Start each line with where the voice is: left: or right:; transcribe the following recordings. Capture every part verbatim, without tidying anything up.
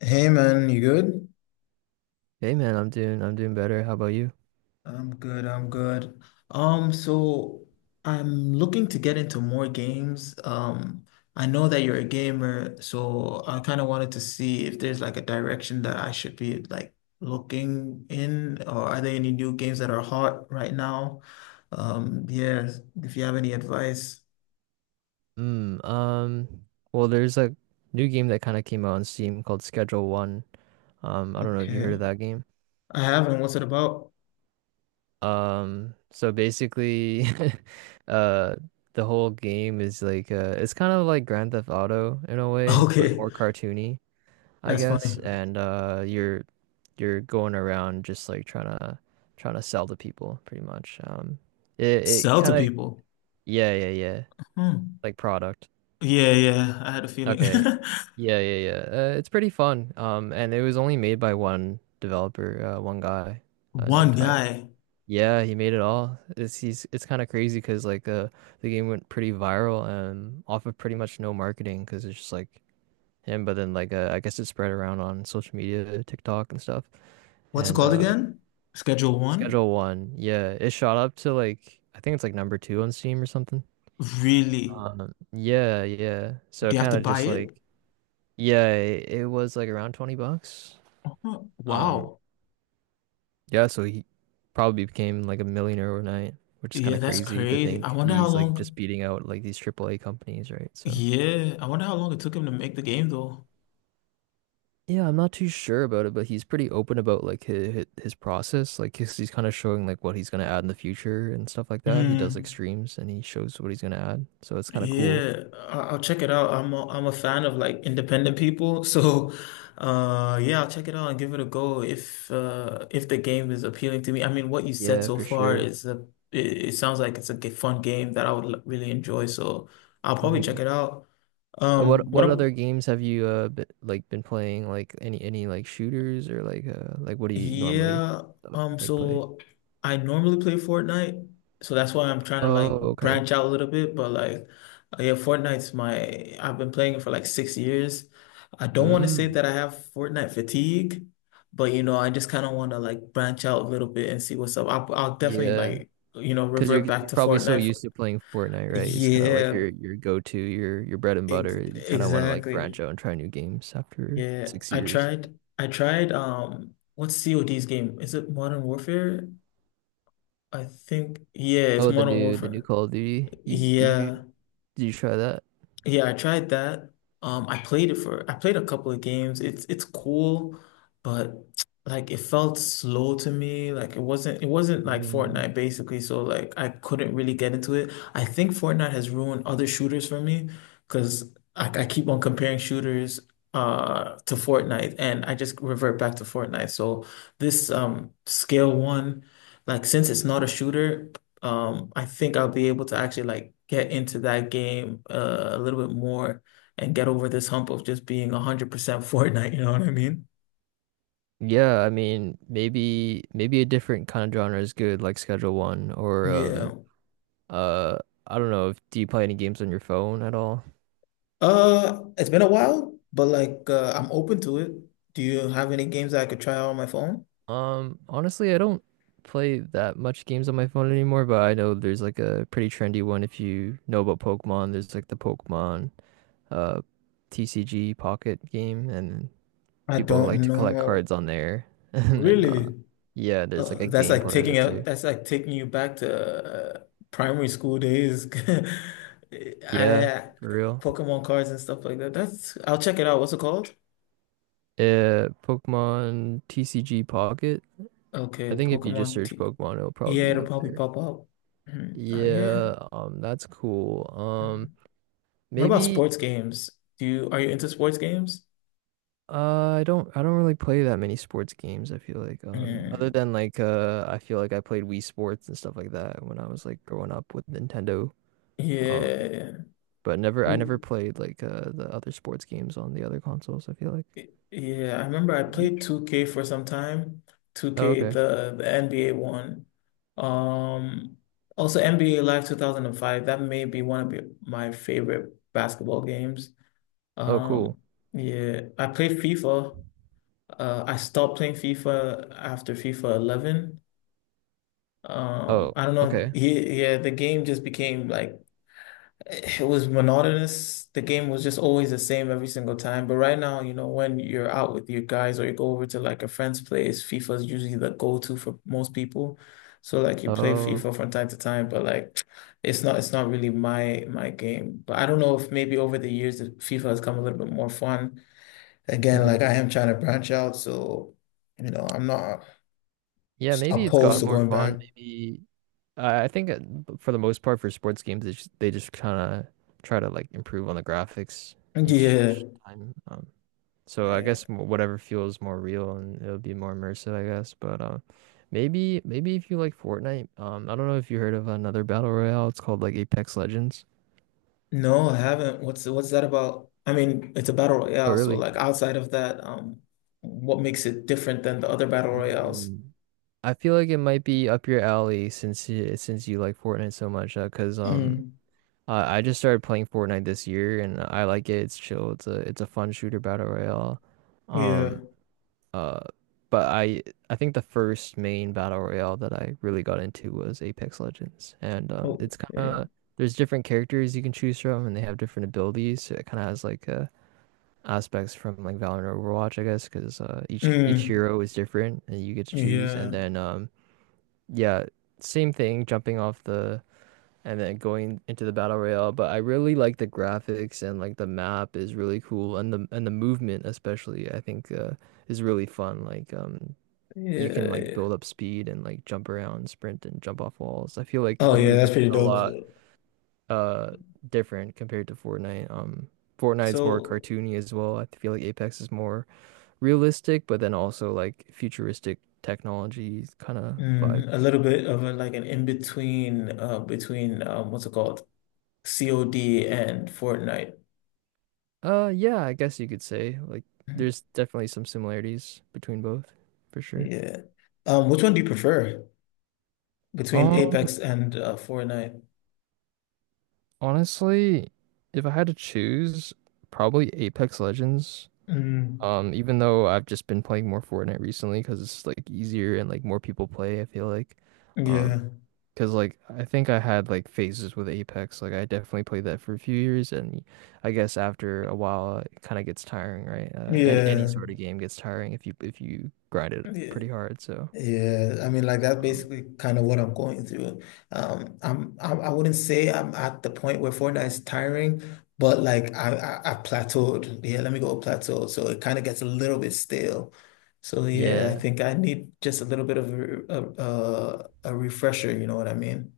left: Hey man, you good?
right: Hey man, I'm doing I'm doing better. How about you?
left: I'm good, I'm good. Um, so I'm looking to get into more games. Um, I know that you're a gamer, so I kind of wanted to see if there's like a direction that I should be like looking in, or are there any new games that are hot right now? Um, yeah, if you have any advice.
right: Mm, um, well, there's a new game that kind of came out on Steam called Schedule One. Um, I don't know if you heard of
left: Okay.
right: that game.
left: I haven't. What's it about?
right: Um, so basically, uh, the whole game is like uh, it's kind of like Grand Theft Auto in a way, but
left: Okay,
right: more cartoony. I
left: that's
right: guess,
left: funny.
right: and uh, you're you're going around just like trying to trying to sell to people, pretty much. Um, it it
left: Sell to
right: kind of
left: people.
right: yeah, yeah, yeah,
left: Hmm.
right: like product.
left: Yeah, yeah, I had a feeling.
right: Okay, yeah, yeah, yeah. Uh, it's pretty fun. Um, and it was only made by one developer, uh, one guy, uh, named
left: One
right: Tyler.
left: guy.
right: Yeah, he made it all. It's he's it's kind of crazy because like uh the game went pretty viral um off of pretty much no marketing because it's just like him, but then like uh, I guess it spread around on social media, TikTok and stuff.
left: What's it
right: And
left: called
right: uh
left: again? Schedule one?
right: Schedule One, yeah, it shot up to like I think it's like number two on Steam or something.
left: Really?
right: Um, yeah, yeah. So
left: Do you have
right: kind
left: to
right: of
left: buy
right: just
left: it?
right: like yeah, it, it was like around twenty bucks.
left: Huh,
right: Um,
left: wow.
right: yeah, so he probably became like a millionaire overnight, which is kind
left: Yeah,
right: of
left: that's
right: crazy to
left: crazy. I
right: think
left: wonder how
right: he's like just
left: long.
right: beating out like these triple A companies, right? So
left: Yeah, I wonder how long it took him to make the game though.
right: yeah, I'm not too sure about it, but he's pretty open about like his his process. Like he's, he's kind of showing like what he's gonna add in the future and stuff like that. He does
left: Mm,
right: like streams and he shows what he's gonna add, so it's kind of cool.
left: yeah, I- I'll check it out. I'm a, I'm a fan of like independent people, so uh yeah, I'll check it out and give it a go if uh if the game is appealing to me. I mean, what you said
right: Yeah,
left: so
right: for
left: far
right: sure.
left: is a it, it sounds like it's a g- fun game that I would l- really enjoy, so I'll probably check
right: hmm
left: it out.
right: What
left: Um, what
right: what other
left: up?
right: games have you uh been, like been playing? Like any any like shooters or like uh like what do you normally
left: Yeah.
right: uh,
left: Um,
right: like play?
left: so I normally play Fortnite, so that's why I'm trying to like
right: Oh, okay.
left: branch out a little bit. But like, uh, yeah, Fortnite's my I've been playing it for like six years. I don't want to say
right: Mm.
left: that I have Fortnite fatigue, but you know, I just kind of want to like branch out a little bit and see what's up. I'll, I'll definitely
right: Yeah.
left: like you know
right: Because you're
left: revert back
right: you're
left: to
right: probably so
left: Fortnite. For,
right: used to playing Fortnite, right? It's kind of like
left: yeah,
right: your your go-to, your your bread and
left: ex
right: butter. You kind of want to like branch
left: exactly.
right: out and try new games after
left: Yeah,
right: six
left: I
right: years.
left: tried. I tried. Um, what's C O D's game? Is it Modern Warfare? I think. Yeah, it's
right: Oh, the
left: Modern
right: new the new
left: Warfare.
right: Call of Duty. You, did you
left: Yeah,
right: did you try that?
left: yeah, I tried that. Um, I played it for I played a couple of games. It's it's cool, but like it felt slow to me. Like it wasn't it wasn't like
right: Mm,
left: Fortnite basically, so like I couldn't really get into it. I think Fortnite has ruined other shooters for me because I, I keep on comparing shooters uh to Fortnite and I just revert back to Fortnite. So this um Scale One, like since it's not a shooter, um, I think I'll be able to actually like get into that game, uh, a little bit more and get over this hump of just being one hundred percent Fortnite, you know what I mean?
right: yeah, I mean maybe maybe a different kind of genre is good, like Schedule One or um
left: Yeah.
right: uh I don't know if do you play any games on your phone at all?
left: Uh, it's been a while, but like uh, I'm open to it. Do you have any games that I could try out on my phone?
right: Um, honestly, I don't play that much games on my phone anymore, but I know there's like a pretty trendy one if you know about Pokemon. There's like the Pokemon uh T C G Pocket game, and
left: I
right: people like
left: don't
right: to collect
left: know.
right: cards on there. And then uh
left: Really?
right: Yeah, there's like
left: Uh,
right: a
left: that's
right: game
left: like
right: part of
left: taking
right: it
left: out.
right: too.
left: That's like taking you back to uh, primary school days.
right: Yeah,
left: I
right: for real.
left: Pokemon cards and stuff like that. That's I'll check it out. What's it called?
right: Uh, Pokemon T C G Pocket. I
left: Okay,
right: think if you just
left: Pokemon
right: search
left: T.
right: Pokemon, it'll
left: Yeah,
right: probably be
left: it'll
right: up
left: probably
right: there.
left: pop up. Mm, uh, yeah.
right: Yeah, um, that's cool. Um,
left: Mm. What about
right: maybe
left: sports games? Do you are you into sports games?
right: Uh, I don't I don't really play that many sports games, I feel like. Um, other
left: Mm,
right: than like uh I feel like I played Wii Sports and stuff like that when I was like growing up with Nintendo. Um,
left: yeah.
right: but never I never
left: Ooh,
right: played like uh the other sports games on the other consoles, I feel like.
left: yeah, I remember I
right: Have you?
left: played two K for some time.
right: Oh,
left: two K,
right: okay.
left: the the N B A one. Um, also N B A Live two thousand five. That may be one of the- my favorite basketball games.
right: Oh, cool.
left: Um, yeah, I played FIFA. Uh, I stopped playing FIFA after FIFA eleven. Um,
right: Oh,
left: I don't know.
right: okay.
left: He, yeah, the game just became like it was monotonous. The game was just always the same every single time. But right now, you know, when you're out with your guys or you go over to like a friend's place, FIFA is usually the go-to for most people. So like you play
right: Oh.
left: FIFA from time to time, but like it's not it's not really my my game. But I don't know if maybe over the years that FIFA has come a little bit more fun. Again, like I
right: hmm
left: am trying to branch out, so you know, I'm not
right: Yeah, maybe it's
left: opposed
right: got
left: to
right: more
left: going back.
right: fun. Maybe I I think uh, for the most part for sports games, they just, they just kind of try to like improve on the graphics each
left: Yeah.
right: each time. Um, so I
left: Yeah.
right: guess m- whatever feels more real and it'll be more immersive, I guess. But uh, maybe maybe if you like Fortnite, um, I don't know if you heard of another battle royale. It's called like Apex Legends.
left: No, I haven't. What's what's that about? I mean, it's a battle
right: Oh,
left: royale, so
right: really?
left: like outside of that, um, what makes it different than the other battle royales?
right: Mm. I feel like it might be up your alley since you, since you like Fortnite so much, uh, 'cause um
left: Mm,
right: Uh, I just started playing Fortnite this year and I like it. It's chill. It's a it's a fun shooter battle royale.
left: yeah.
right: Um uh but I I think the first main battle royale that I really got into was Apex Legends. And um it's kind
left: Okay.
right: of there's different characters you can choose from and they have different abilities. So it kind of has like uh aspects from like Valorant or Overwatch, I guess, 'cause uh each each
left: Mm,
right: hero is different and you get to choose,
left: yeah.
right: and then um yeah, same thing jumping off the and then going into the battle royale. But I really like the graphics and like the map is really cool, and the and the movement especially I think uh, is really fun. Like um you can
left: Yeah,
right: like
left: yeah.
right: build up speed and like jump around, sprint and jump off walls. I feel like
left: Oh
right: the
left: yeah, that's
right: movement
left: pretty
right: a
left: dope.
right: lot uh different compared to Fortnite. Um Fortnite's more
left: So,
right: cartoony as well. I feel like Apex is more realistic, but then also like futuristic technology kind of vibe.
left: mm, a little bit of a, like an in between, uh, between um, what's it called? C O D and Fortnite.
right: Uh, yeah, I guess you could say like there's definitely some similarities between both, for sure.
left: Yeah. Um, which one do you prefer between
right: Um,
left: Apex and uh, Fortnite?
right: Honestly, if I had to choose, probably Apex Legends.
left: Mm,
right: Um, even though I've just been playing more Fortnite recently because it's like easier and like more people play, I feel like.
left: yeah.
right: Um, because like I think I had like phases with Apex. Like I definitely played that for a few years, and I guess after a while it kind of gets tiring, right? Uh, and any
left: Yeah,
right: sort of game gets tiring if you if you grind it
left: yeah,
right: pretty hard, so.
left: yeah. I mean, like that's
right: Um,
left: basically kind of what I'm going through. Um, I'm, I, I wouldn't say I'm at the point where Fortnite is tiring, but like I, I, I plateaued. Yeah, let me go plateau. So it kind of gets a little bit stale. So yeah, I
right: yeah,
left: think I need just a little bit of a, a, a refresher. You know what I mean?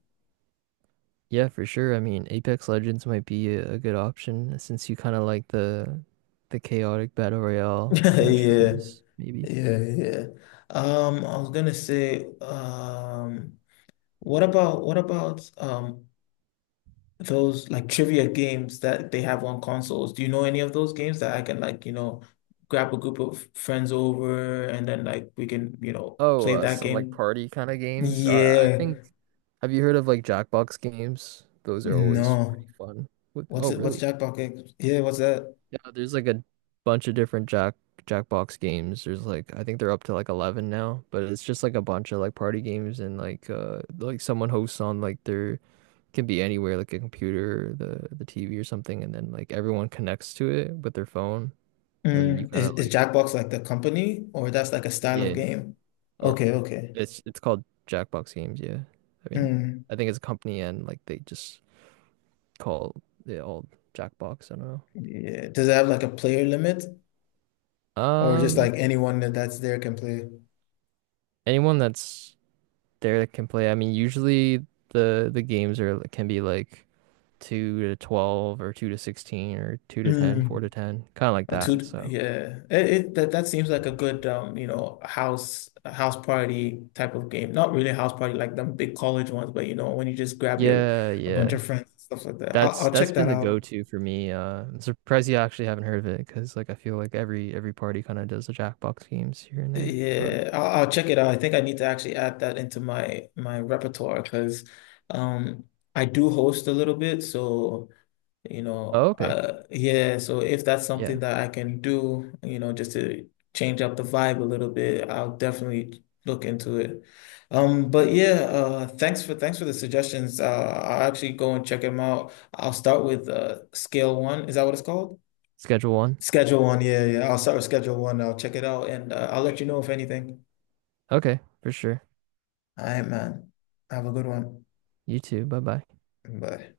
right: yeah, for sure. I mean, Apex Legends might be a, a good option since you kind of like the the chaotic battle royale kind of
left: Yeah,
right: shooters, maybe.
left: yeah, yeah. Um, I was gonna say, um, what about what about um those like trivia games that they have on consoles. Do you know any of those games that I can like, you know, grab a group of friends over and then like we can, you know,
right: Oh,
left: play
right: uh,
left: that
right: some like
left: game?
right: party kind of games. Uh, I
left: Yeah.
right: think. Have you heard of like Jackbox games? Those are always
left: No.
right: pretty fun. What,
left: What's
right: oh,
left: it? What's
right: really?
left: Jackbox games? Yeah, what's that?
right: Yeah, there's like a bunch of different Jack Jackbox games. There's like I think they're up to like eleven now, but it's just like a bunch of like party games and like uh like someone hosts on like their can be anywhere, like a computer, the the T V or something, and then like everyone connects to it with their phone, and then you
left: Mm,
right: kind
left: is,
right: of
left: is
right: like
left: Jackbox like the company or that's like a style of
right: yeah,
left: game?
right: or
left: Okay, okay.
right: it's it's called Jackbox Games. Yeah, I mean,
left: Mm,
right: I think it's a company, and like they just call it all Jackbox. I don't
left: yeah. Does it have like a player limit
right: know.
left: or just like
right: Um,
left: anyone that that's there can play?
right: anyone that's there that can play. I mean, usually the the games are like, can be like two to twelve or two to sixteen or two to ten, four
left: Mm.
right: to ten, kind of like
left: Oh,
right: that.
left: two,
right: So,
left: yeah. It, it that that seems like a good, um, you know, house house party type of game. Not really a house party like them big college ones, but you know, when you just grab your
right: yeah,
left: a bunch
right: yeah.
left: of friends and stuff like that. I'll,
right: That's
left: I'll
right: that's
left: check
right: been
left: that
right: the
left: out.
right: go-to for me. Uh, I'm surprised you actually haven't heard of it because like I feel like every every party kind of does the Jackbox games here and there. But
left: Yeah, I'll, I'll check it out. I think I need to actually add that into my my repertoire because um I do host a little bit, so you know,
right: oh, okay,
left: uh, yeah, so if that's
right: yeah,
left: something that I can do, you know, just to change up the vibe a little bit, I'll definitely look into it. Um, but yeah, uh, thanks for thanks for the suggestions. Uh, I'll actually go and check them out. I'll start with uh, scale one. Is that what it's called?
right: Schedule One.
left: Schedule one. Yeah, yeah. I'll start with schedule one. I'll check it out and uh, I'll let you know if anything.
right: Okay, for sure.
left: All right, man. Have a good one.
right: You too. Bye bye.
left: Bye.